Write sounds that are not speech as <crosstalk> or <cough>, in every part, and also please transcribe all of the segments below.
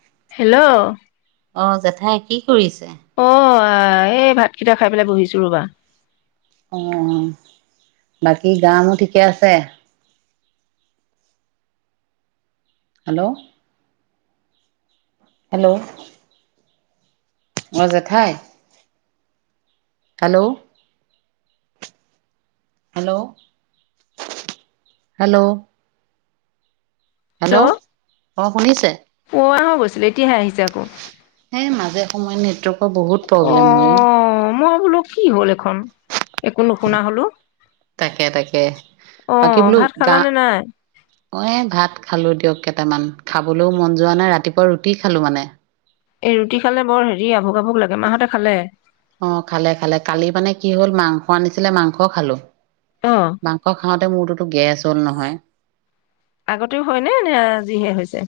Hello অ, জেঠাই কি কৰিছে? অ এই ভাতকেইটা খাই পেলাই বহিছো ৰ'বা অ, বাকী গা-মূৰ ঠিকে আছে? হেল্ল' হেল্ল' অ, জেঠাই। হেল্ল' হেল্ল' হেল্ল' হেল্ল' অ শুনিছে? <unintelligible> হৈ গৈছিলে। এতিয়াহে আহিছে আকৌ সেই মাজে সময়ে নেটৱৰ্ক বহুত অ প্ৰব্লেম ন মই বোলো কি হল একো নুশুনা হলো। তাকে তাকে অ, বাকী বোলো ভাত খালানে নাই? খালোঁ দিয়ক কেইটামান। খাবলৈও মন যোৱা নাই, ৰাতিপুৱা ৰুটি খালো মানে। এই ৰুটি খালে বৰ হেৰি আভোক আভোক লাগে। মাহঁতে খালে? অ, খালে খালে। কালি মানে কি হ'ল মাংস আনিছিলে মাংস খালো। অ মাংস খাওঁতে মোৰতোটো গেছ <inaudible> নহয় আগতেও হয় নে নে আজিহে হৈছে?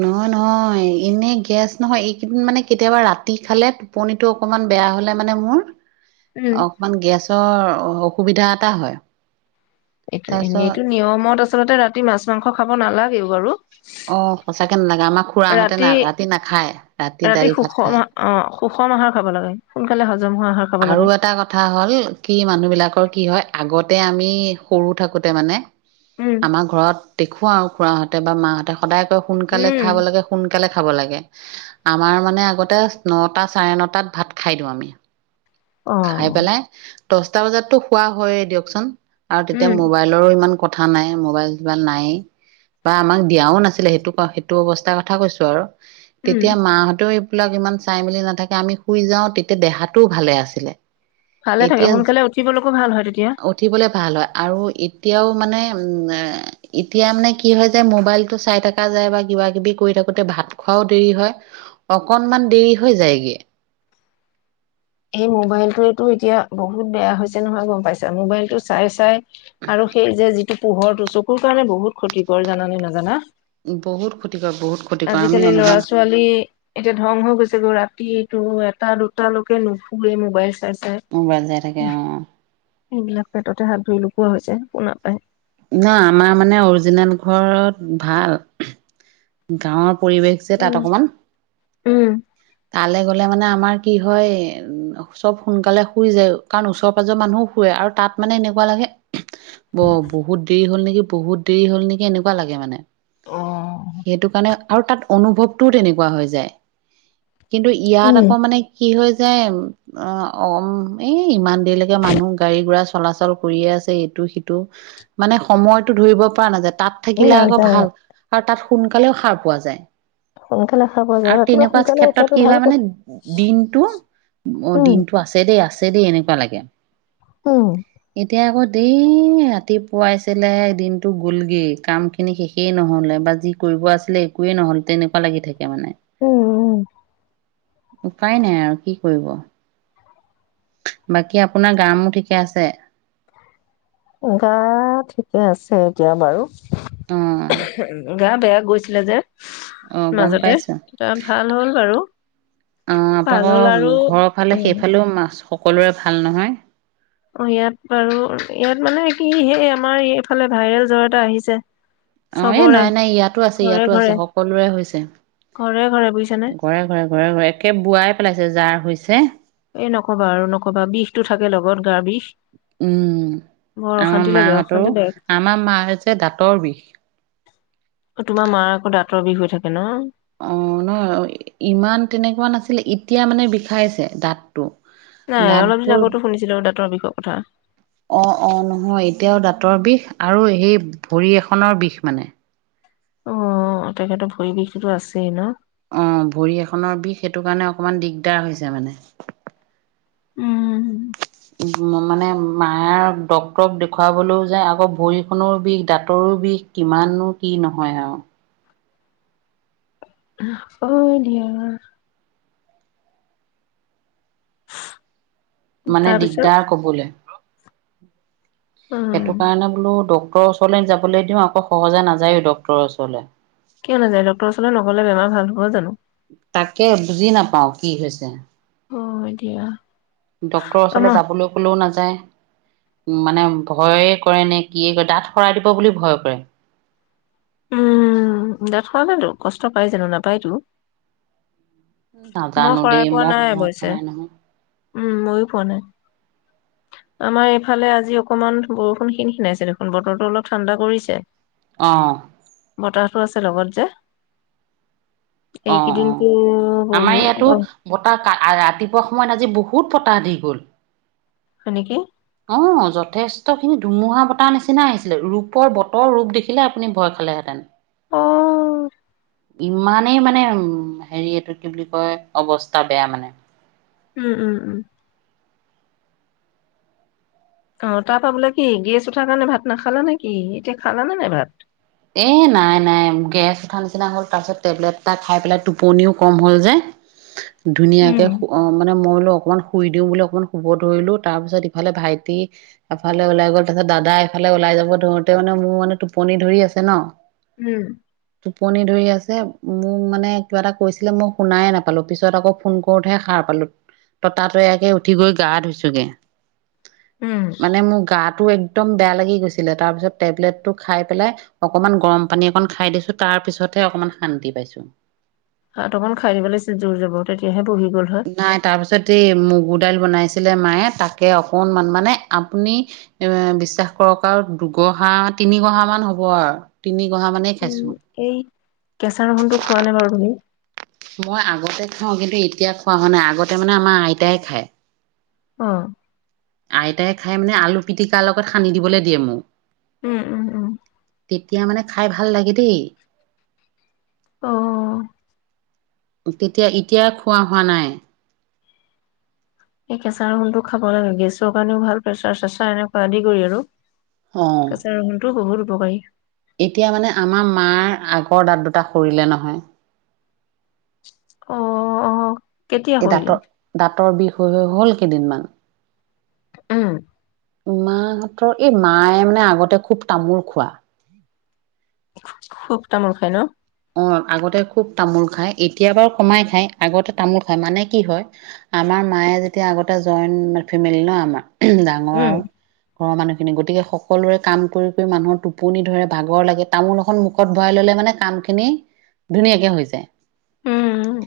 নহয় নহয় এনে গেছ নহয় এইকেইদিন মানে কেতিয়াবা ৰাতি খালে টোপনিটো অকমান বেয়া হলে মানে মোৰ উম অকমান গেছৰ অসুবিধা এটা হয় এইটো তাৰপিছত এনেইটো নিয়মত আছে আচলতে ৰাতি মাছ-মাংস খাব নালাগেও বাৰু। অ সঁচাকে নালাগে আমাৰ খুৰাহঁতে না ৰাতি নাখায় ৰাতি দাইল ভাত সুষম খায় অ সুষম আহাৰ খাব লাগে সোনকালে সজ আৰু এটা কথা হ'ল কি মানুহ বিলাকৰ কি হয় আগত তে আমি সৰু থাকোতে মানে উম আমাৰ ঘৰত দেখুৱাওক খুৰাহঁতে বা মাহঁতে সদায় কয় সোনকালে উম খাব লাগে সোনকালে খাব লাগে আমাৰ মানে আগতে নটা চাৰে নটাত ভাত খাই দিওঁ আমি। অ খাই পেলাই দচটা বজাতটো খোৱা হয়ে দিয়কচোন। আৰু তেতিয়া উম মোবাইলৰো ইমান কথা নাই মোবাইল-চোবাইল নায়েই বা আমাক দিয়াও নাছিলে সেইটো সেইটো অৱস্থাৰ কথা কৈছো আৰু। উম তেতিয়া মাহঁতেও বিলাক ইমান চাই মেলি নাথাকে আমি শুই যাওঁ তেতিয়া দেহাটোও ভালে আছে। এনে ভালে থাকে এতিয়া সোনকালে উঠিবলৈকো ভাল হয় তেতিয়া। উঠিবলে ভাল হয় আৰু এত এতিয়াও মানে উ এতিয়া মানে কি হয় যে মোবাইলটো চাই থকা যায় বা কিবা কিবি কৰি থাকোতে ভাত খোৱাও দেৰি হয়, অকনমান দেৰি হৈ যায়গে। এই মোবাইলটোৱেতো এতিয়া বহুত বেয়া হৈছে নহয় গম পাইছা, মোবাইলতটো চাই চাই আৰু সেইযে ত পোহৰ টো চকুৰ কাৰণে বহুত ক্ষতিকৰ জানে নাজানা! বহুত ক্ষতিকৰ বহুত ক্ষতিকৰ আমি আজিকালি অনুমান ল'ৰা- ছোৱালী এতিয়া ধং হৈ গৈছেগৈ ৰাত টি-টো এটা দুটা ল ন এই মোবাইল চাই চাই, মোবাইল চাই থাকে হু অ এইবিলাক পেটতে হাত ধুই লো কোৱা হৈছে শুনা পায় ন আমাৰ মানে অৰিজিনেল ঘৰত ভাল গাঁৱত পৰিৱেশ যে তাত উম। অকমান। উম। তালৈ গ'লে মানে আমাৰ কি হয় উ চব সোনকালে শুই যায় কাৰণ ওচৰ-পাজৰৰ মানুহো শুৱে আৰু তাত মানে এনেকুৱা লাগে ব বহুত দেৰি হ'ল নেকি বহুত দেৰি হল নেকি এনেকুৱা লাগে মানে। অ সেইটো কাৰণে আৰু তাত অনুভৱটোও তেনেকুৱা হৈ যায়! কিন্তু ইয়াত উম। আকৌ মানে কি হয় দিম অ' অ' এ ইমান দেইলৈকে মানুহ গাড়ী ঘোঁৰা চলাচল কৰিয়ে আছে ইটো সিটো মানে সময়তটো ধৰিব পৰা নাযায় তাত এই থাকিলে আকৌ নাযায় ভাল তাত সোনকালেও হাৰ পোৱা যায় সোনকালে খাব যায় আৰু ৰাতিপুৱা তেনেকুৱা সোনকালে ক্ষেত্ৰত উঠাটো কি ভাল হয় মানে কথা দিনতটো অ উম। দিনটো আছে দেই আছে দেদে এনেকুৱা লাগে উম, এতিয়া আকৌ দেই ৰাতিপুৱাইছিলেহে দিনতটো গ'লগে কাম খিনি শেষেই নহ'লে বা যি কৰিব আছিলে একোৱে নহ'ল তেনেকুৱা লাগি থাকে মানে উম উম উপায় নাই আৰু কি কৰিব বাকী আপোনাৰ গা মো ঠিকে আছে গা ঠিকে আছে এতিয়া বাৰু অঁ গা বেয়া গৈ ছিলে যে অ' গম মাজতে পাইছো। তেতিয়া ভাল হ'ল বাৰু অ' তাক ভাল হ'ল আৰু ঘৰ ফালে উম সেইফালেও মাছ সকলোৰে ভাল নহয়? অ' ইয়াত বাৰু ইয়াত মানে কি সেই আমাৰ এইফালে ভাইৰেল জ্বৰ এটা আহিছে। অ' এ চবৰে নাই নাই ইয়াতো আছে ঘৰে ইয়াতো আছে ঘৰে সকলোৰে হৈছে ঘৰে ঘৰে বুজিছানে ঘৰে-ঘৰে, ঘৰে-ঘৰে একে বোৱাই পেলাইছে যাৰ হৈছে এই নক'বা আৰু নক'বা বিষতো থাকে লগত গাৰ বিষ উম বৰ আমাৰ অশান্তি লাগে মাহঁতৰো অশান্তি লাগে আমাৰ মাৰ হৈছে দাঁতৰ বিষ তোমাৰ মাৰ আকৌ দাঁতৰ বিষ উঠে হেল্ল' অ' নহ ইমান তেনেকুৱা নাছিলে এতিয়া মানে বিষাইছে দাঁত। নাই অলপ দিন আগতো শুনিছিলো দাঁ‌ত তৰ বিষৰ কথা অ' অ' নহয় এতিয়াও দাঁতৰ বিষ আৰু সেই ভৰি এখনৰ বিষ মানে। অ' তেখেতৰ ভৰিবিষটোটো আছেই ন? অহ ভৰি এখনৰ বিষ সেইটো কাৰণে অকমান দিগদাৰ হৈছে মানে। উম মানে মায়াৰ ডক্তৰক দেখুৱাবলৈও যায় আকৌ ভৰিখনৰো বিষ দাঁতৰো বিষ কিমাননো কি নহয় আৰু অ' দিয়া মানে তাৰপিছত দিগদাৰ ক'বলৈ উম সেইটো কাৰণে বোলো ডক্টৰ ওচৰলৈ যাবলৈ দিওঁ আকৌ সহজে নাযায়ও ডক্টৰ ওচৰলে হয় জানো? তাকে বুজি নাপাও কি হৈছে হয় দিয়া। ডাক্তৰ ওচলে আমা যাবলে ক'লেও নাযায়। <inaudible> মানে ভয়ে কৰে নে কিয়ে, দাঁত সৰাই দিব বুলি ভয় কৰে। উম দাঁত সৰালেতো কষ্ট পাই জানো? নাপায়তো? মই নাজানো শৰাই দেই। পোৱা মই <unintelligible> নাই খোৱা অৱশ্যে। নাই নহয়। উম ময়ো পোৱা নাই। আমাৰ এইফালে আজি অকমান বৰষুণ খিনখিনাইছে দেখোন। বতৰটো অলপ ঠাণ্ডা কৰিছে। অ'। পতাহটো আছে লগত যে? এইকেইদিনতো অ'-অ' আমাৰ ইয়াতো বহুত বতাহ কা - আ - ৰাতিপুৱা সময়ত আজি বহুত বহুত পতাহ দি গ'ল। হয় নেকি? অ' যথেষ্টখিনি ধুমুহা বতাহ নিচিনা আহিছিলে ।ৰূপৰ বতৰ ৰূপ দেখিলে আপুনি ভয় খালেহেঁতেন। অ'। ইমানেই মানে উম হেৰি এইটো কি বুলি কয় অৱস্থা বেয়া মানে। উম-উম-উম। অ' তাৰ পৰা বোলে কি? গেছ উঠাৰ কাৰণে ভাত নাখালা নেকি? এতিয়া খালানে নাই ভাত? এ নাই-নাই । গেছ উঠা নিচিনা হ'ল। তাৰ পিছত টেবলেট এটা খাই পেলাই টোপনিও কম হ'ল যে। ধুনীয়াকে উম অ' মানে মই লও অকমান শুই দিও বুলি অকণমান শুব ধৰিলোঁ । তাৰ পিছত ইফালে ভাইটি এফালে ওলাই গ'ল। তাৰ পিছত দাদা এফালে ওলাই যাব ধৰোঁতে মানে মোৰ মানে টোপনি ধৰি আছে। তে ন'? উম। টোপনি ধৰি আছে । মোক মানে কিবা এটা কৈছিলে মই শুনাইে নাপালোঁ। পিছত আকৌ ফোন কৰোতহে সাৰ পালোঁ। ততাতৈয়াকে উঠি গৈ গা ধুইছোগে। উম মানে মোৰ গাত তটো একদম বেয়া লাগি গৈছিলে। তাৰ পিছত টেবলেটটো খাই পেলাই অকমান গৰম পানী অকন খাই দিছোঁ । তাৰ পিছতহে অকমান শান্তি পাইছোঁ। ভাত অকন খাই দিব লাগিছিলে । জোৰ যাব তেতিয়াহে বহি গ'ল হয়। নাই । তাৰপিছতেই মুগু দাইল বনাইছিলে মায়ে । তাকে অকনমান মানে আপুনি বিশ্বাস কৰক আৰু দুগহা তিনি গহা মান হ'ব আৰু । তিনি গহা মানেই উম, খাইছোঁ। এই কেঁচা ৰহুনটো খোৱা নে বাৰু তুমি? মই আগতে খাওঁ। কিন্তু এতিয়া খোৱা হোৱা নাই। আগতে মানে আমাৰ আইতাই খায়। অ'। এটাই খাই মানে আলু পিটিকাৰ লগত সানি দিবলৈ দিয়ে মোক। উম-উম-উম। তেতিয়া মানে খাই ভাল লাগে দেই। অ'। তেতিয়া - এতিয়া খোৱা হোৱা নাই। সেই কেঁচা ৰুহণটো খাব লাগে । গেছৰ কাৰণেও ভাল, প্ৰেচাৰ-চেচাৰ এনেকুৱা আদি কৰি আৰু । অঁ কেঁচ ৰহুনটোও বহুত <unintelligible> এতিয়া মানে আমাৰ মাৰ আগৰ দাঁত দুটা সৰিলে নহয়। অ'-অ'। এই দাঁতৰ-দাঁতৰ বিষ হৈ-হৈ হ'ল। কেইদিনমান উম মাহঁতৰ এই মায়ে মানে আগতে খুব তামোল খোৱা। খুব-খুব তামোল খায় ন'? অ' আগতে খুব তামোল খায়। এতিয়া বাৰু কমাই খাই আগতে তামোল খায় । মানে কি হয়, আমাৰ মায়ে যেতিয়া আগতে জইণ্ট ফেমিলি ন' আমাৰ ডাঙৰ উম, আৰু। ঘৰৰ মানুহখিনি । গতিকে সকলোৰে কাম কৰি কৰি মানুহৰ টোপনি ধৰে, ভাগৰ লাগে, তামোল এখন মুখত ভৰাই ল'লে মানে কাম খিনি ধুনীয়াকে হৈ যায়। উম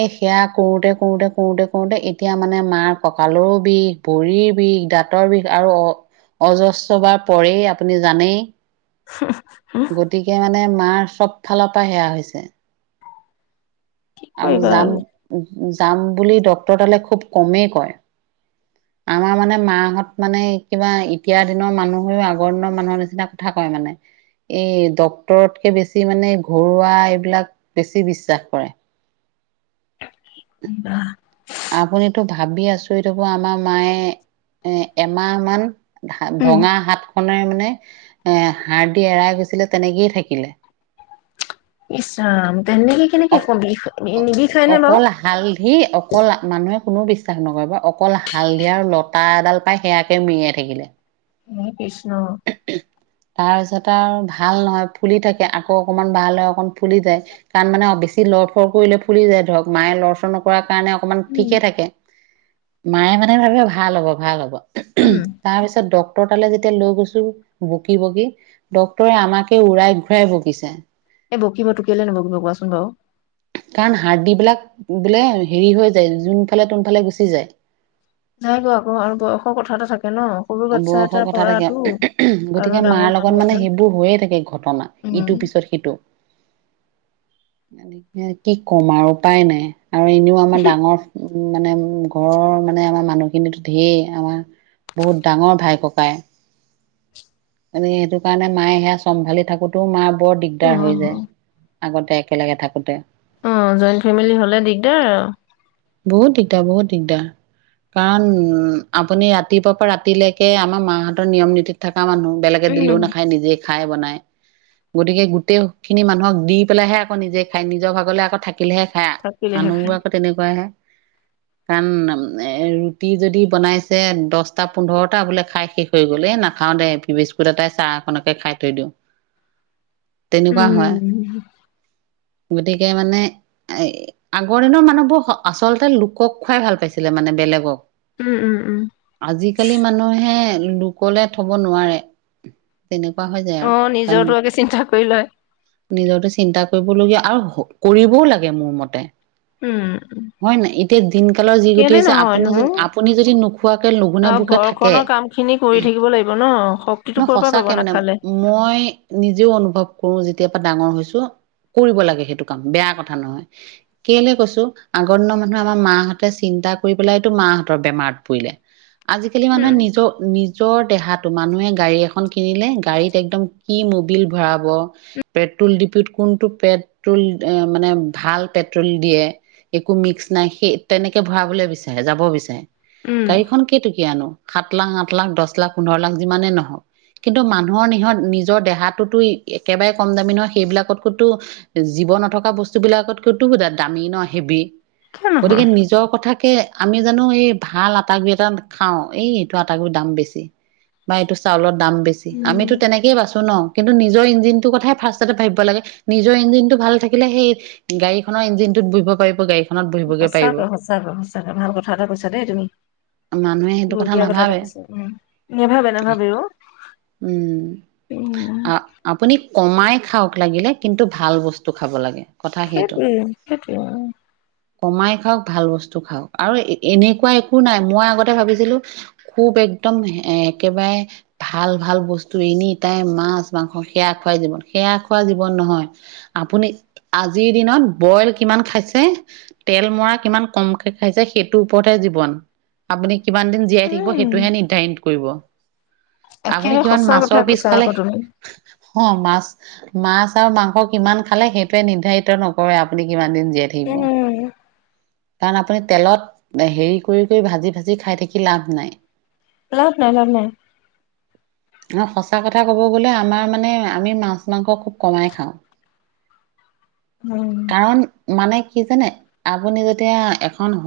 এই সেয়া কৰোঁতে কৰোঁতে কৰোঁতে কৰোঁতে এতিয়া মানে মাৰ কঁকালৰো বিষ ভৰিৰ বিষ দাঁতৰ বিষ আৰু অ-অজস্ৰ বাৰ পৰেই আপুনি জানেই। হঁ-হঁ। গতিকে মানে মাৰ চব ফালৰ পৰা সেয়া হৈছে। কি আৰু কৰিবা যাম যাম বুলি ডক্তৰতালে খুব কমেই কয়। আমাৰ মানে মাহঁত মানে কিবা এতিয়াৰ দিনৰ মানুহ হৈও আগৰ দিনৰ মানুহৰ নিচিনা কথা কয় মানে । এই ডক্টৰতকে বেছি মানে ঘৰুৱা এইবিলাক বেছি বিশ্বাস কৰে। বাহ আপুনিতো ভাবি আচৰিত হব আমাৰ মায়ে এ এমাহ মান উম। ভা-ভঙা হাতখনে নে হাৰদি এৰাই গৈছিলে তেনেকেই থাকিলে। ইছ ৰাম! তেনেকে কেনেকে কম বিষ - অ নিবিষাইনে অকল হালধি বাৰু? অকল মানুহে কোনো বিশ্বাস নকৰিব । অকল হালধি আৰু লতা এডাল পাই সেয়াকে মেৰিয়াই থাকিলে। উ বিষ্ণু তাৰপিছত আৰু ভাল নহয়, ফুলি থাকে, আকৌ অকমান ভাল হয়, অকমান ফুলি যায়। কাৰণ মানে বেছি লৰফৰ কৰিলে ফুলি যায় ধৰক মায়ে লৰচৰ নকৰাকে কাৰণে অকমান ঠিকে উম। থাকে। মায়ে সদায় ভাবে ভাল হব । ভাল হব। উম, তাৰপিছত ড তোৰতালৈ যেতিয়া লৈ গৈছোঁ বকি বকি ডক্তৰে আমাকে উৰাই ঘূৰাই বকিছে। এই বকিবতো কেলে নবকিব কোৱাচোন বাৰু? কাৰণ হাৰদিবিলাক বোলে হেৰি হৈ যায় যোনফালে তোনফালে গুচি যায়। নাই বোৱাঁ আকৌ আৰু বয়সৰ কথা এটা থাকে। ন সৰু অ' বাচ্ছা বয়সৰ এটাৰ কথা থাকে পৰাতো । আৰু গতিকে ডাঙৰ মাৰ লগত মানুহ মানে এজন সেইবোৰ হৈয়ে থাকে ঘটনা, উম। ইটোৰ পিছত সিটো। এনে <unintelligible> কি কম আৰু উপায় নাই। আৰু এনেও আমাৰ ডাঙৰ <inaudible> উম মানে ঘৰৰ মানে আমাৰ মানুহখিনিতো ঢেৰ আমাৰ বহুত ডাঙৰ ভাই ককাই। এনে সেইটো কাৰণে মায়ে সেয়া চম্ভালি থাকোঁতেও মাৰ বৰ অ দিগদাৰ হৈ যায়। আগতে একেলগে থাকোঁতে অ', জইণ্ট ফেমিলি হ'লে দিগদাৰ আৰু। বহুত দিগদাৰ, বহুত দিগদাৰ। কাৰণ উম আপুনি ৰাতিপুৱা পৰা ৰাতিলৈকে আমাৰ মা‌হতৰ নিয়ম নীতিত থকা মানুহ। বেলেগে উম দিলেও নাখায় নিজে খাই বনাই। গতিকে গোটেই খিনি মানুহক দি পেলাইহে আকৌ নিজে খায়। নিজৰ ভাগলে আকৌ থাকি থাকিলেহে খায়। থাকিলেহে খাই মানুহবোৰ আকৌ তেনেকুৱাহে। কাৰণ অম এ ৰুটি যদি বনাইছে দচটা পোন্ধৰটা বোলে খাই শেষ হৈ গ'ল এ নাখাও দে বিস্কুত এটাই চাহ অকনকে খাই থৈ দিওঁ। উম তেনেকুৱা হয় উম। গতিকে মানে এ আগৰ দিনৰ মানুহবোৰ আচলতে লোকক খুৱাই ভাল পাইছিলে মানে বেলেগক। উম উম উম আজিকালি মানুহে লোকলে থব নোৱাৰে। উ অ নিজৰ তো আগে চিন্তা কৰি লয়। নিজৰতো চিন্তা কৰিবলগীয়া আৰু হব কৰিবও লাগে মোৰ মতে। উম। হয় নাই। এতিয়া দিন কালৰ যি গতি কেলে হৈছে । আপুনি নহয়নো যদি আপুনি যদি নোখোৱাকে লঘোণে অ ভোকে থাকে। ঘৰখনৰ কাম খিনি কৰি থাকিব লাগিব ন শক্তিটো ক'ৰ পৰা পাব সঁচাকে মানে। নাখালে মই নিজেও অনুভৱ কৰো যে যেতিয়া পৰা ডাঙৰ হৈছো কৰিব লাগে সেইটো কাম, বেয়া কথা নহয় । কেলে কৈছো আগৰ দিনৰ মানুহে আমাৰ মাহঁতে চিন্তা কৰি পেলাইতো মাহঁতৰ বেমাৰত‌ পৰিলে। আজিকালি মানুহে উম নিজৰ নিজ জ্বৰ দেহাটো মানুহে গাড়ী গাড়ীখন কিনিলে গাড়ীত একদম কি মবিল ভৰাব, পেট্ৰল ডিপুত কোনটো পেট্ৰল মানে ভাল পেট্ৰল দিয়ে, একো মিক্স নাই সেই তেনেকে ভৰাবলৈ বিচাৰে যাব বিচাৰে। উম গাড়ীখন কেই টকীয়ানো? সাত লাখ, আঠ লাখ, দচ লাখ, পোন্ধৰ লাখ যিমানেই নহওক কিন্তু মানুহৰ নিহ নিজৰ দেহাতটোতো একেবাৰে কম দামী নহয়। সেইবিলাকতকৈতো জীৱ নথকা বস্তুবিলাকতকৈতো দামী ন হেভি। কিয় গতিকে নহয় নিজৰ কথা তাকে, আমি জানো এই ভাল আটা গুৰি এটা খাও ।এই এইটো আটা গুৰি দাম বেছি বা এইটো চাউলৰ দাম বেছি আমিতো উম। তেনেকে বাছোঁ ন। কিন্তু নিজৰ ইঞ্জিনটোৰ কথাই ফাৰ্ষ্টতে ভাবিব লাগে। নিজৰ ইঞ্জিনটো ভালে থাকিলে সেই গাড়ীখনৰ ইঞ্জিনটোত বহিব পাৰিব। গাড়ী সঁচাকে, সঁচাকে, সঁচাকে। ভাল কথা এটা কৈছা দেই তুমি। মানুহে সেইটো বৰ্হিয়া কথা এটা নাভাবে কৈছা ।উ নাভাবে নাভাবে। অ উম উম আ আপুনি কমাই খাওক লাগিলে কিন্তু ভাল বস্তু খাব লাগে। কথা সেইটো। সেইটোয়ে সেইটোয়ে কমাই খাওক ভাল বস্তু খাওক আৰু এ-এনেকুৱা একো নাই। মই আগতে ভাবিছিলো খুব একদম এ- একেবাৰে ভাল ভাল বস্তু এনি তাই মাছ মাংস সেয়া খোৱাই জীৱন। সেয়া খোৱা জীৱন নহয়। আপুনি আজিৰ দিনত বইল কিমান খাইছে, তেল মৰা কিমান কমকে খাইছে সেইটোৰ ওপৰতহে জীৱন ।আপুনি কিমান দিন জীয়াই থাকিব উম। সেইটোহে নিৰ্ধাৰিত কৰিব। আপুনি একেবাৰে কিমান সঁচা মাছৰ কথা পিছ কৈছা খালে। আকৌ তুমি। অ মাছ মাছ আৰু মাংস কিমান খালে সেইটোৱে নিৰ্ধাৰিত নকৰে আপুনি কিমান দিন জীয়াই থাকিব উম, কাৰণ আপুনি তেলত হেৰি কৰি কৰি ভাজি ভাজি খাই থাকি লাভ নাই । লাভ নাই লাভ নাই। অ সঁচা কথা ক'ব গ'লে আমাৰ মানে আমি মাছ মাংস খুব কমাই খাওঁ । উম। কাৰণ মানে কি জানে, আপুনি যেতিয়া এখন